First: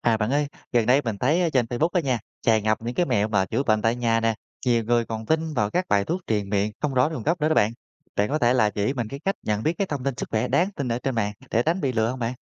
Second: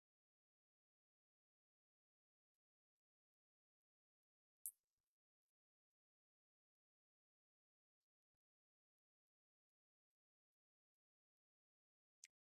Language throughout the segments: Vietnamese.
À bạn ơi, gần đây mình thấy ở trên Facebook đó nha, tràn ngập những cái mẹo mà chữa bệnh tại nhà nè, nhiều người còn tin vào các bài thuốc truyền miệng không rõ nguồn gốc nữa đó bạn. Bạn có thể là chỉ mình cái cách nhận biết cái thông tin sức khỏe đáng tin ở trên mạng để tránh bị lừa không bạn?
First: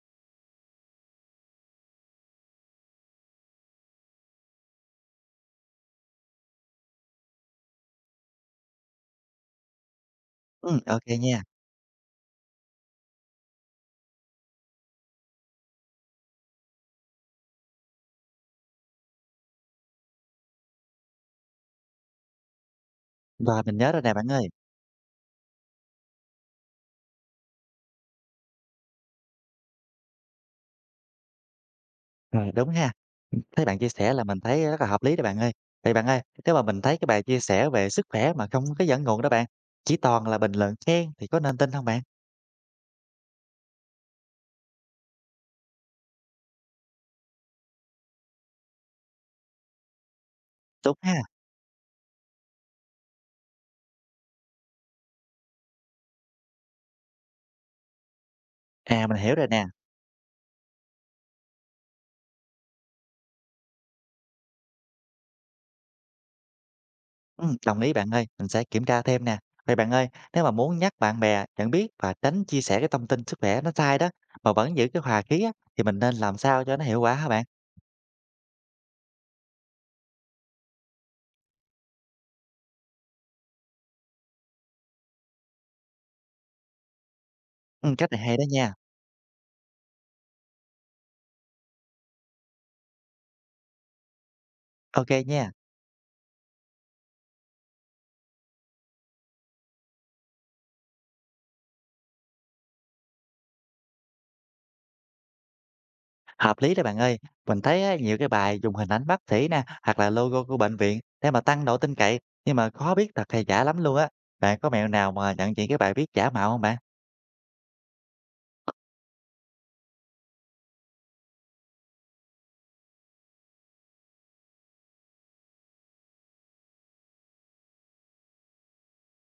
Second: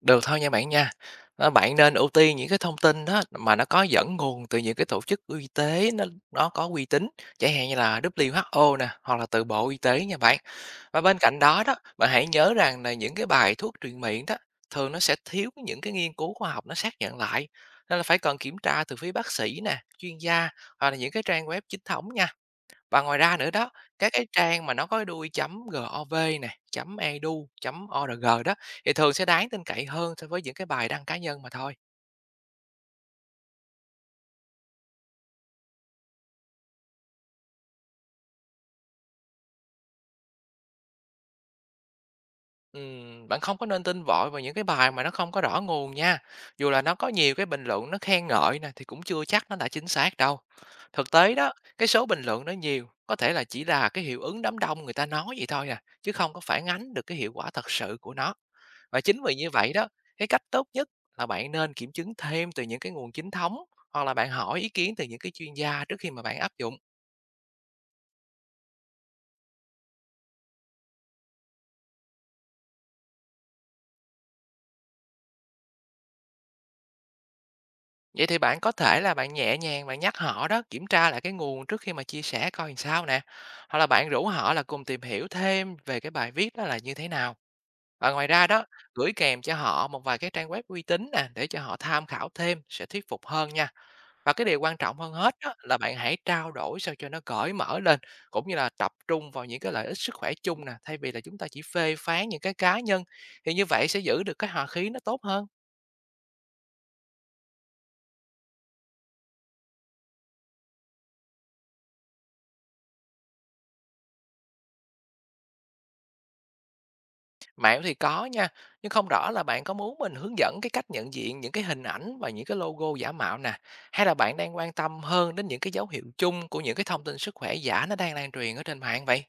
Được thôi nha bạn nha. Đó, bạn nên ưu tiên những cái thông tin đó mà nó có dẫn nguồn từ những cái tổ chức y tế nó có uy tín, chẳng hạn như là WHO nè, hoặc là từ Bộ Y tế nha bạn. Ừ, Và ok bên cạnh nha. đó đó, bạn hãy nhớ rằng là những cái bài thuốc truyền miệng đó thường nó sẽ thiếu những cái nghiên cứu khoa học nó xác nhận lại. Nên là phải cần kiểm tra từ phía bác sĩ nè, chuyên gia hoặc là những cái trang web chính thống nha. Và ngoài ra nữa Rồi đó, mình nhớ rồi các nè bạn cái ơi. trang mà nó có cái đuôi chấm .gov này, chấm .edu, chấm .org đó thì thường sẽ đáng tin cậy hơn so với những cái bài đăng cá nhân mà thôi. Rồi đúng ha. Thấy bạn chia sẻ là mình thấy rất là hợp lý đó bạn ơi. Thì bạn ơi, nếu mà mình thấy cái bài chia sẻ về sức khỏe mà không có dẫn nguồn đó bạn, chỉ toàn là bình luận khen thì có nên tin không bạn? Bạn không có nên tin vội vào những cái bài mà nó không có rõ nguồn nha. Dù là nó có nhiều cái bình luận nó khen ngợi nè thì cũng chưa chắc nó đã chính xác đâu. Đúng Thực ha. tế đó, cái số bình luận nó nhiều có thể là chỉ là cái hiệu ứng đám đông người ta nói vậy thôi à, chứ không có phản ánh được cái hiệu quả thật sự của nó. Và À mình chính hiểu vì rồi như nè. vậy đó, cái cách tốt nhất là bạn nên kiểm chứng thêm từ những cái nguồn chính thống hoặc là bạn hỏi ý kiến từ những cái chuyên gia trước khi mà bạn áp dụng. Đồng ý bạn ơi, mình sẽ kiểm tra thêm nè. Vậy bạn ơi, nếu mà muốn nhắc bạn bè nhận biết và tránh chia sẻ cái thông tin sức khỏe nó sai đó, mà vẫn giữ cái hòa khí á, thì mình nên làm sao cho nó hiệu quả hả bạn? Vậy thì bạn có thể là bạn nhẹ nhàng bạn nhắc họ đó, kiểm tra lại cái nguồn trước khi mà chia sẻ coi làm sao nè. Hoặc là bạn rủ họ là cùng tìm hiểu thêm về cái bài viết đó là như thế nào. Cách Và này ngoài hay đó ra đó, nha. gửi kèm cho họ một vài cái trang web uy tín nè để cho họ tham khảo thêm sẽ thuyết phục hơn nha. Và cái điều quan trọng OK hơn hết nha, đó là bạn hãy trao đổi sao cho nó cởi mở lên, cũng như là tập trung vào những cái lợi ích sức khỏe chung nè, thay vì là chúng ta chỉ phê phán những cái cá nhân, thì như vậy sẽ giữ được cái hòa khí nó tốt hơn. hợp lý đó bạn ơi. Mình thấy á, nhiều cái bài dùng hình ảnh bác sĩ nè, hoặc là logo của bệnh viện để mà tăng độ tin cậy, nhưng mà khó biết thật hay giả lắm luôn á. Bạn có mẹo nào mà nhận diện cái bài viết giả mạo không bạn? Mẹo thì có nha, nhưng không rõ là bạn có muốn mình hướng dẫn cái cách nhận diện những cái hình ảnh và những cái logo giả mạo nè, hay là bạn đang quan tâm hơn đến những cái dấu hiệu chung của những cái thông tin sức khỏe giả nó đang lan truyền ở trên mạng vậy?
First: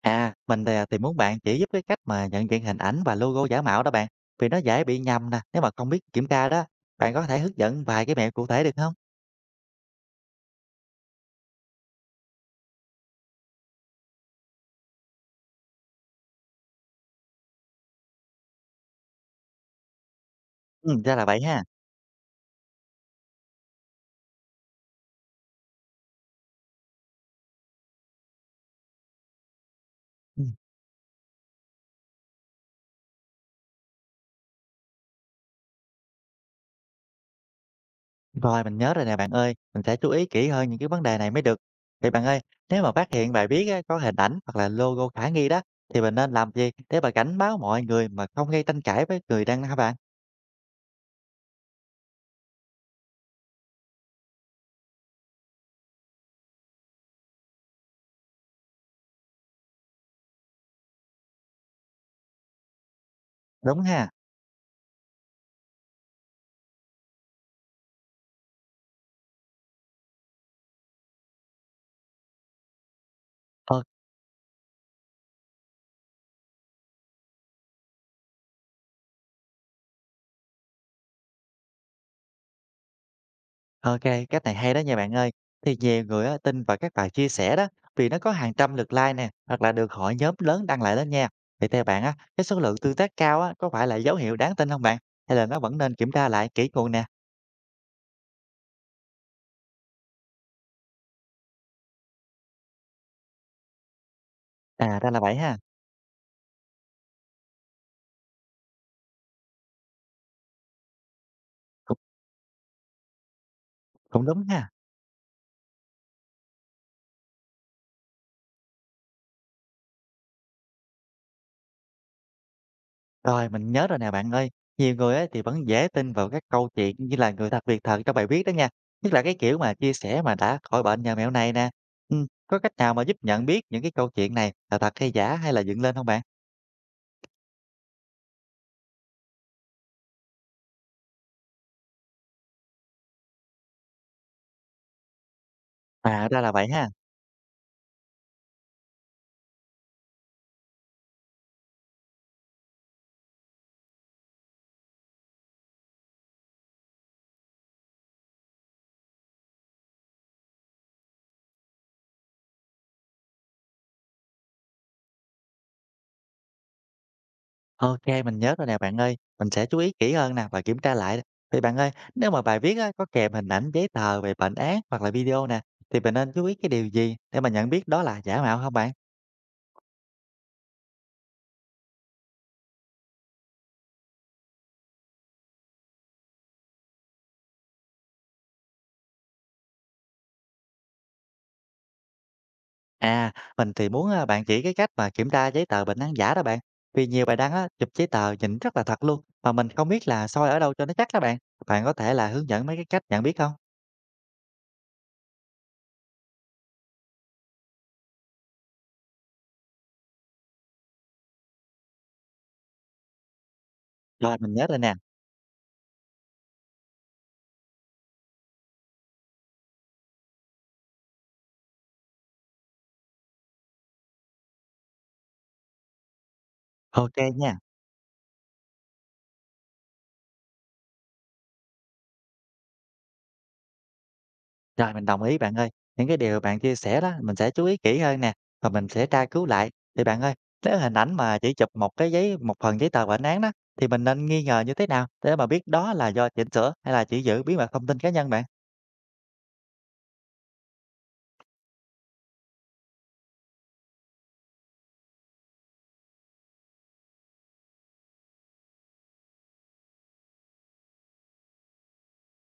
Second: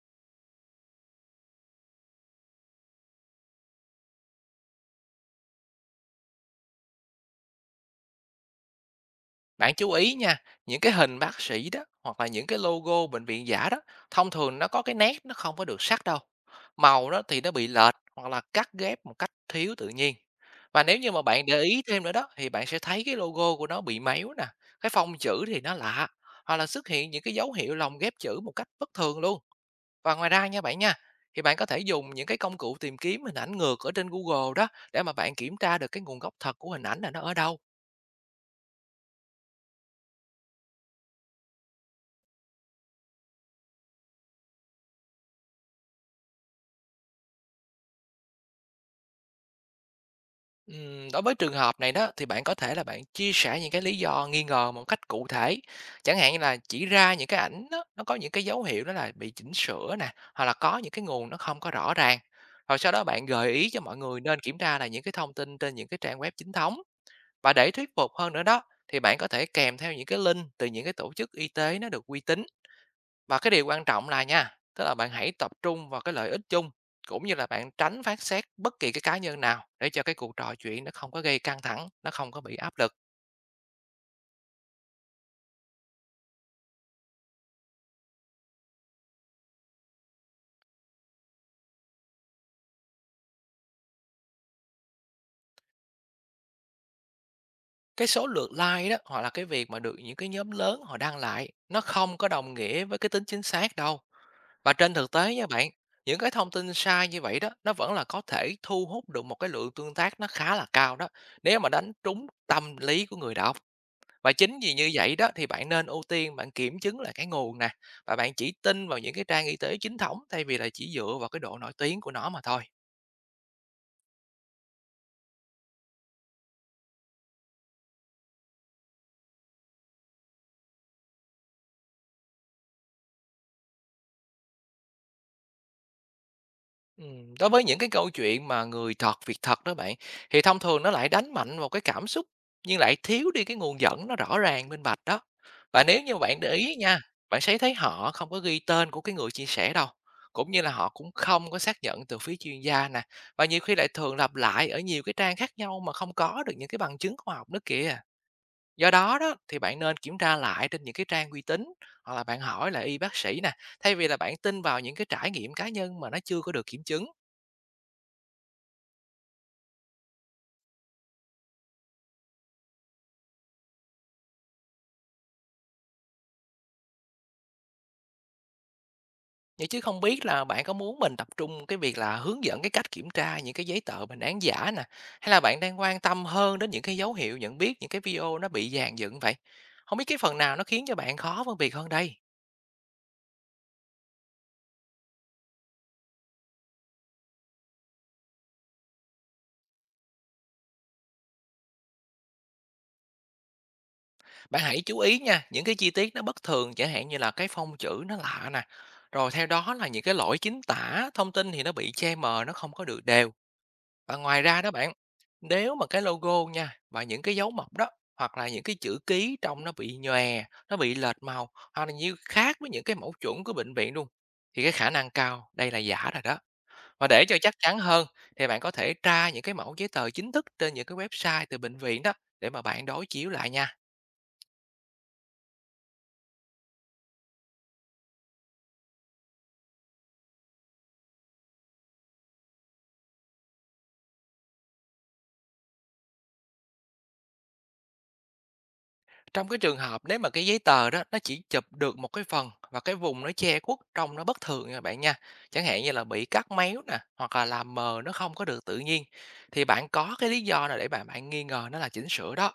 À, mình thì muốn bạn chỉ giúp cái cách mà nhận diện hình ảnh và logo giả mạo đó bạn, vì nó dễ bị nhầm nè, nếu mà không biết kiểm tra đó. Bạn có thể hướng dẫn vài cái mẹo cụ thể được không? Bạn chú ý nha, những cái hình bác sĩ đó hoặc là những cái logo bệnh viện giả đó, thông thường nó có cái nét nó không có được sắc đâu. Màu đó thì nó bị lệch hoặc là cắt ghép một cách thiếu tự nhiên. Và Ừ, nếu như ra mà là vậy bạn để ha. ý thêm nữa đó thì bạn sẽ thấy cái logo của nó bị méo nè, cái phông chữ thì nó lạ, hoặc là xuất hiện những cái dấu hiệu lồng ghép chữ một cách bất thường luôn. Và ngoài ra Ừm, nha bạn nha, thì bạn có thể dùng những cái công cụ tìm kiếm hình ảnh ngược ở trên Google đó để mà bạn kiểm tra được cái nguồn gốc thật của hình ảnh là nó ở đâu. rồi mình nhớ rồi nè bạn ơi, mình sẽ chú ý kỹ hơn những cái vấn đề này mới được. Vậy bạn ơi, nếu mà phát hiện bài viết á có hình ảnh hoặc là logo khả nghi đó, thì mình nên làm gì để mà cảnh báo mọi người mà không gây tranh cãi với người đang hả bạn? Đối với trường hợp này đó thì bạn có thể là bạn chia sẻ những cái lý do nghi ngờ một cách cụ thể. Chẳng hạn như là chỉ ra những cái ảnh đó, nó có những cái dấu hiệu đó là bị chỉnh sửa nè, hoặc là có những cái nguồn nó không có rõ ràng. Rồi sau đó bạn gợi ý cho Đúng mọi ha? người nên kiểm tra là những cái thông tin trên những cái trang web chính thống. Và để thuyết phục hơn nữa đó thì bạn có thể kèm theo những cái link từ những cái tổ chức y tế nó được uy tín. Và cái điều quan trọng là nha, tức là bạn hãy tập trung vào cái lợi ích chung, cũng như là bạn tránh phán xét bất kỳ cái cá nhân nào, để cho cái cuộc trò chuyện nó không có gây căng thẳng, nó không có bị áp lực. OK, cách này hay đó nha bạn ơi. Thì nhiều người á, tin vào các bài chia sẻ đó, vì nó có hàng trăm lượt like nè, hoặc là được hội nhóm lớn đăng lại đó nha. Vậy theo bạn á, cái số lượng tương tác cao á, có phải là dấu hiệu đáng tin không bạn? Hay là nó vẫn nên kiểm tra lại kỹ nguồn nè? Cái số lượt like đó hoặc là cái việc mà được những cái nhóm lớn họ đăng lại nó không có đồng nghĩa với cái tính chính xác đâu. Và trên À, ra thực là vậy tế nha ha, bạn, những cái thông tin sai như vậy đó nó vẫn là có thể thu hút được một cái lượng tương tác nó khá là cao đó, nếu mà đánh cũng trúng tâm lý của người đọc. cũng Và đúng chính ha. vì như vậy đó thì bạn nên ưu tiên bạn kiểm chứng lại cái nguồn nè, và bạn chỉ tin vào những cái trang y tế chính thống, thay vì là chỉ dựa vào cái độ nổi tiếng của nó mà thôi. Rồi, mình nhớ rồi nè bạn ơi. Nhiều người á, thì vẫn dễ tin vào các câu chuyện như là người thật việc thật trong bài viết đó nha. Nhất là cái kiểu mà chia sẻ mà đã khỏi bệnh nhờ mẹo này nè. Có cách nào mà giúp nhận biết những cái câu chuyện này là thật hay giả hay là dựng lên không bạn? Đối với những cái câu chuyện mà người thật việc thật đó bạn, thì thông thường nó lại đánh mạnh vào cái cảm xúc, nhưng lại thiếu đi cái nguồn dẫn nó rõ ràng minh bạch đó. Và nếu như À, ra bạn là để vậy ý ha. nha, bạn sẽ thấy họ không có ghi tên của cái người chia sẻ đâu, cũng như là họ cũng không có xác nhận từ phía chuyên gia nè, và nhiều khi lại thường lặp lại ở nhiều cái trang khác nhau mà không có được những cái bằng chứng khoa học nữa kìa. Do đó đó thì bạn nên kiểm tra lại trên những cái trang uy tín, hoặc là bạn hỏi lại y bác sĩ nè, thay vì là bạn tin vào những cái trải nghiệm cá nhân mà nó chưa có được kiểm chứng. OK, mình nhớ rồi nè bạn ơi, mình sẽ chú ý kỹ hơn nè và kiểm tra lại. Thì bạn ơi, nếu mà bài viết á, có kèm hình ảnh giấy tờ về bệnh án hoặc là video nè, thì mình nên chú ý cái điều gì để mà nhận biết đó là giả mạo không bạn? Vậy chứ không biết là bạn có muốn mình tập trung cái việc là hướng dẫn cái cách kiểm tra những cái giấy tờ bệnh án giả nè, hay là bạn đang quan tâm hơn đến những cái dấu hiệu nhận biết những cái video nó bị dàn dựng vậy? Không biết cái phần nào nó khiến cho bạn khó phân biệt hơn đây? À, mình muốn bạn chỉ cái cách mà kiểm tra giấy tờ bệnh án giả đó bạn. Vì nhiều bài đăng á, chụp giấy tờ nhìn rất là thật luôn, mà mình không biết là soi ở đâu cho nó chắc đó bạn. Bạn có thể là hướng dẫn mấy cái cách nhận biết không? Bạn hãy chú ý nha, những cái chi tiết nó bất thường, chẳng hạn như là cái phông chữ nó lạ nè. Rồi theo đó là những cái lỗi chính tả, thông tin thì nó bị che mờ, nó không có được đều. Và Rồi, ngoài mình ra nhớ đó rồi bạn, nè. nếu mà cái logo nha và những cái dấu mộc đó hoặc là những cái chữ ký trong nó bị nhòe, nó bị lệch màu, hoặc là như khác với những cái mẫu chuẩn của bệnh viện luôn, thì cái khả năng cao đây là giả rồi đó. Và OK để cho chắc nha. chắn hơn thì bạn có thể tra những cái mẫu giấy tờ chính thức trên những cái website từ bệnh viện đó, để mà bạn đối chiếu lại nha. Rồi, mình đồng ý bạn ơi. Những cái điều bạn chia sẻ đó, mình sẽ chú ý kỹ hơn nè, và mình sẽ tra cứu lại. Thì bạn ơi, nếu hình ảnh mà chỉ chụp một cái giấy một phần giấy tờ bệnh án đó, thì mình nên nghi ngờ như thế nào để mà biết đó là do chỉnh sửa hay là chỉ giữ bí mật thông tin cá nhân bạn? Trong cái trường hợp nếu mà cái giấy tờ đó nó chỉ chụp được một cái phần và cái vùng nó che khuất trông nó bất thường nha bạn nha. Chẳng hạn như là bị cắt méo nè, hoặc là làm mờ nó không có được tự nhiên, thì bạn có cái lý do nào để bạn bạn nghi ngờ nó là chỉnh sửa đó.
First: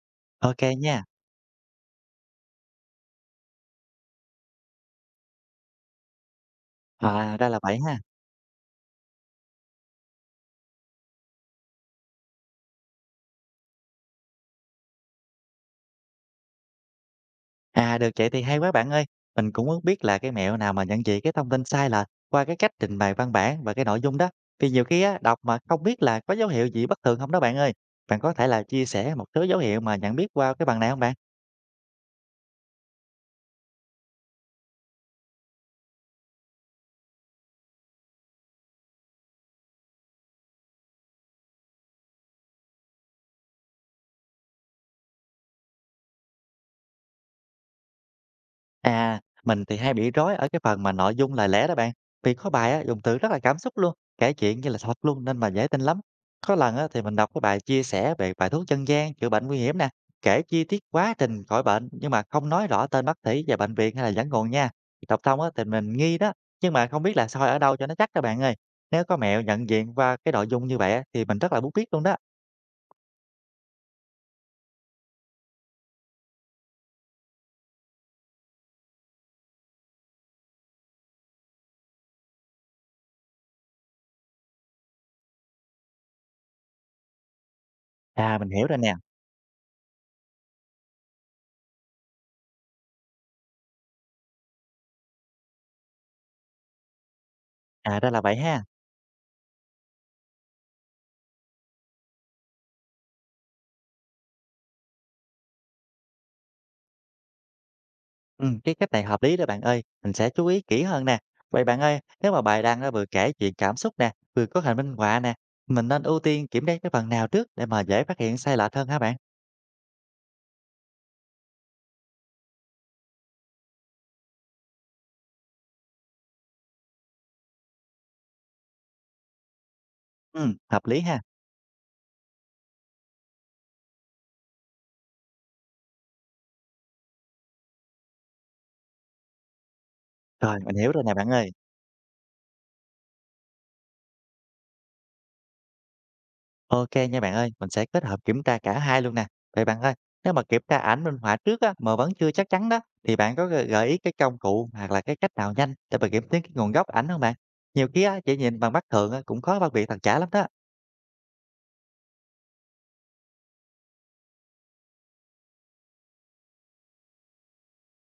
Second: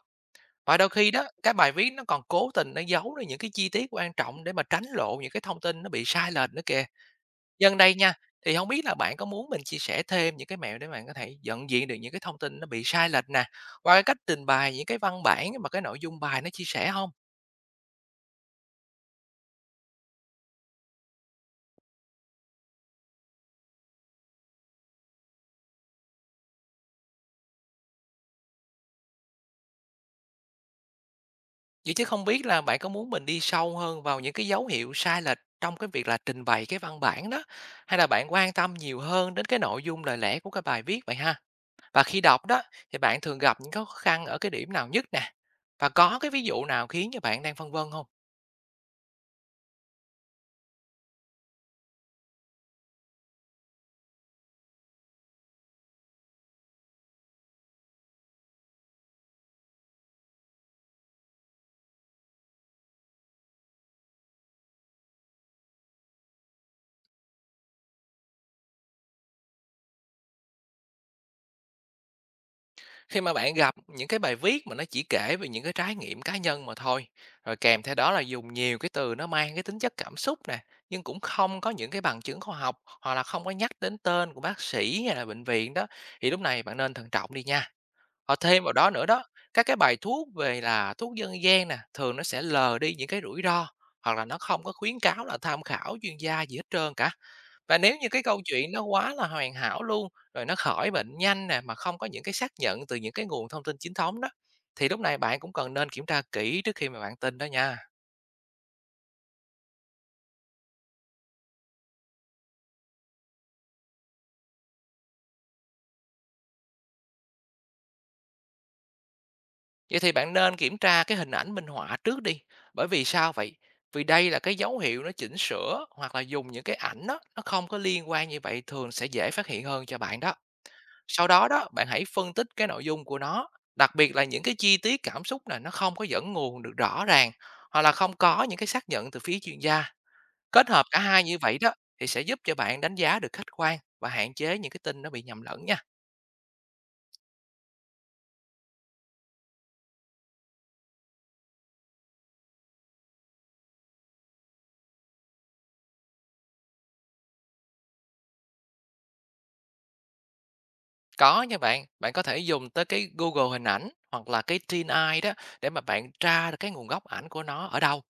OK Và đôi nha. khi đó cái bài viết nó còn cố tình nó giấu đi những cái chi tiết quan trọng để mà tránh lộ những cái thông tin nó bị sai lệch nữa kìa. À, ra là Nhân vậy đây ha. nha, thì không biết là bạn có muốn mình chia sẻ thêm những cái mẹo để bạn có thể nhận diện được những cái thông tin nó bị sai lệch nè, qua cái cách trình bày những cái văn bản mà cái nội dung bài nó chia sẻ không? À, được vậy thì hay quá bạn ơi. Mình cũng muốn biết là cái mẹo nào mà nhận diện cái thông tin sai lệch qua cái cách trình bày văn bản và cái nội dung đó. Vì nhiều khi á, đọc mà không biết là có dấu hiệu gì bất thường không đó bạn ơi. Bạn có thể là chia sẻ một số dấu hiệu mà nhận biết qua cái bằng này không bạn? Vậy chứ không biết là bạn có muốn mình đi sâu hơn vào những cái dấu hiệu sai lệch trong cái việc là trình bày cái văn bản đó, hay là bạn quan tâm nhiều hơn đến cái nội dung lời lẽ của cái bài viết vậy ha? Và khi đọc đó thì bạn thường gặp những khó khăn ở cái điểm nào nhất nè? Và có cái ví dụ nào khiến cho bạn đang phân vân không? À, mình thì hay bị rối ở cái phần mà nội dung lời lẽ đó bạn. Vì có bài á, dùng từ rất là cảm xúc luôn, kể chuyện như là thật luôn nên mà dễ tin lắm. Có lần á, thì mình đọc cái bài chia sẻ về bài thuốc dân gian chữa bệnh nguy hiểm nè, kể chi tiết quá trình khỏi bệnh nhưng mà không nói rõ tên bác sĩ và bệnh viện hay là dẫn nguồn nha. Đọc xong á, thì mình nghi đó, nhưng mà không biết là soi ở đâu cho nó chắc các bạn ơi. Nếu có mẹo nhận diện qua cái nội dung như vậy á, thì mình rất là muốn biết luôn đó. Khi mà bạn gặp những cái bài viết mà nó chỉ kể về những cái trải nghiệm cá nhân mà thôi, rồi kèm theo đó là dùng nhiều cái từ nó mang cái tính chất cảm xúc nè, nhưng cũng không có những cái bằng chứng khoa học hoặc là không có nhắc đến tên của bác sĩ hay là bệnh viện đó, thì lúc này bạn nên thận trọng đi nha. Và À, mình thêm hiểu vào rồi đó nè. nữa đó, các cái bài thuốc về là thuốc dân gian nè, thường nó sẽ lờ đi những cái rủi ro hoặc là nó không có khuyến cáo là tham khảo chuyên gia gì hết trơn cả, và nếu À, như ra là cái vậy câu ha. chuyện nó quá là hoàn hảo luôn, rồi nó khỏi bệnh nhanh nè, mà không có những cái xác nhận từ những cái nguồn thông tin chính thống đó, thì lúc này bạn cũng cần nên kiểm tra kỹ trước khi mà bạn tin đó nha. Cái cách này hợp lý đó bạn ơi, mình sẽ chú ý kỹ hơn nè. Vậy bạn ơi, nếu mà bài đăng á vừa kể chuyện cảm xúc nè, vừa có hình minh họa nè, mình nên ưu tiên kiểm tra cái phần nào trước để mà dễ phát hiện sai lệch hơn hả bạn? Vậy thì bạn nên kiểm tra cái hình ảnh minh họa trước đi. Bởi vì sao vậy? Vì đây là cái dấu hiệu nó chỉnh sửa hoặc là dùng những cái ảnh đó, nó không có liên quan, như vậy thường sẽ dễ phát hiện hơn cho bạn đó. Hợp lý ha. Sau đó đó, bạn hãy phân tích cái nội dung của nó, đặc biệt là những cái chi tiết cảm xúc này nó không có dẫn nguồn được rõ ràng, hoặc là không có những cái xác nhận từ phía chuyên gia. Rồi, Kết mình hợp hiểu cả rồi nè hai bạn như ơi. vậy đó thì sẽ giúp cho bạn đánh giá được khách quan và hạn chế những cái tin nó bị nhầm lẫn nha. Ok nha bạn ơi, mình sẽ kết hợp kiểm tra cả hai luôn nè. Vậy bạn ơi, nếu mà kiểm tra ảnh minh họa trước á mà vẫn chưa chắc chắn đó thì bạn có gợi gợi ý cái công cụ hoặc là cái cách nào nhanh để mà kiểm chứng cái nguồn gốc ảnh không bạn? Nhiều khi á chỉ nhìn bằng mắt thường á cũng khó phân biệt thật giả lắm đó. Có nha bạn, bạn có thể dùng tới cái Google hình ảnh hoặc là cái Thin Eye đó để mà bạn tra được cái nguồn gốc ảnh của nó ở đâu.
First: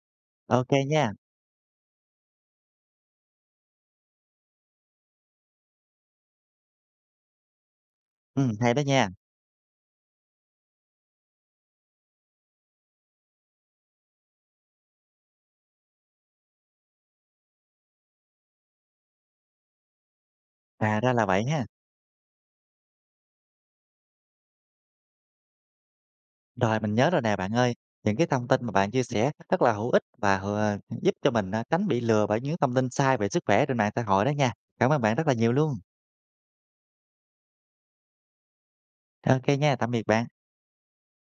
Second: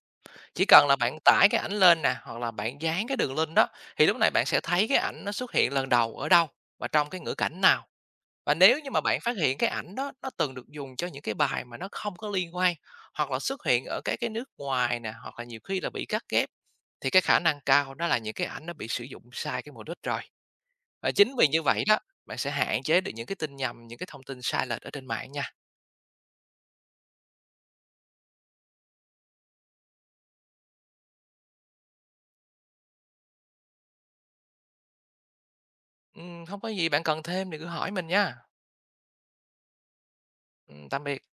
Chỉ Ok cần là nha. bạn tải cái ảnh lên nè hoặc là bạn dán cái đường link đó, thì lúc này bạn sẽ thấy cái ảnh nó xuất hiện lần đầu ở đâu và trong cái ngữ cảnh nào. Và Hay nếu đó như mà nha. bạn phát hiện cái ảnh đó nó từng được dùng cho những cái bài mà nó không có liên quan, hoặc là xuất hiện ở các cái nước ngoài nè, hoặc là nhiều khi là bị cắt ghép, thì cái khả năng cao đó là những cái ảnh nó bị sử dụng sai cái mục đích rồi. À, Và ra là chính vậy vì như ha. vậy đó, bạn sẽ hạn chế được những cái tin nhầm, những cái thông tin sai lệch ở trên mạng nha. Rồi mình nhớ rồi nè bạn ơi, những cái thông tin mà bạn chia sẻ rất là hữu ích và giúp cho mình à, tránh bị lừa bởi những thông tin sai về sức khỏe trên mạng xã hội đó nha. Cảm ơn bạn rất là nhiều luôn. Hông có gì bạn cần thêm thì cứ hỏi mình nha. Ok nha, tạm biệt bạn. Tạm biệt.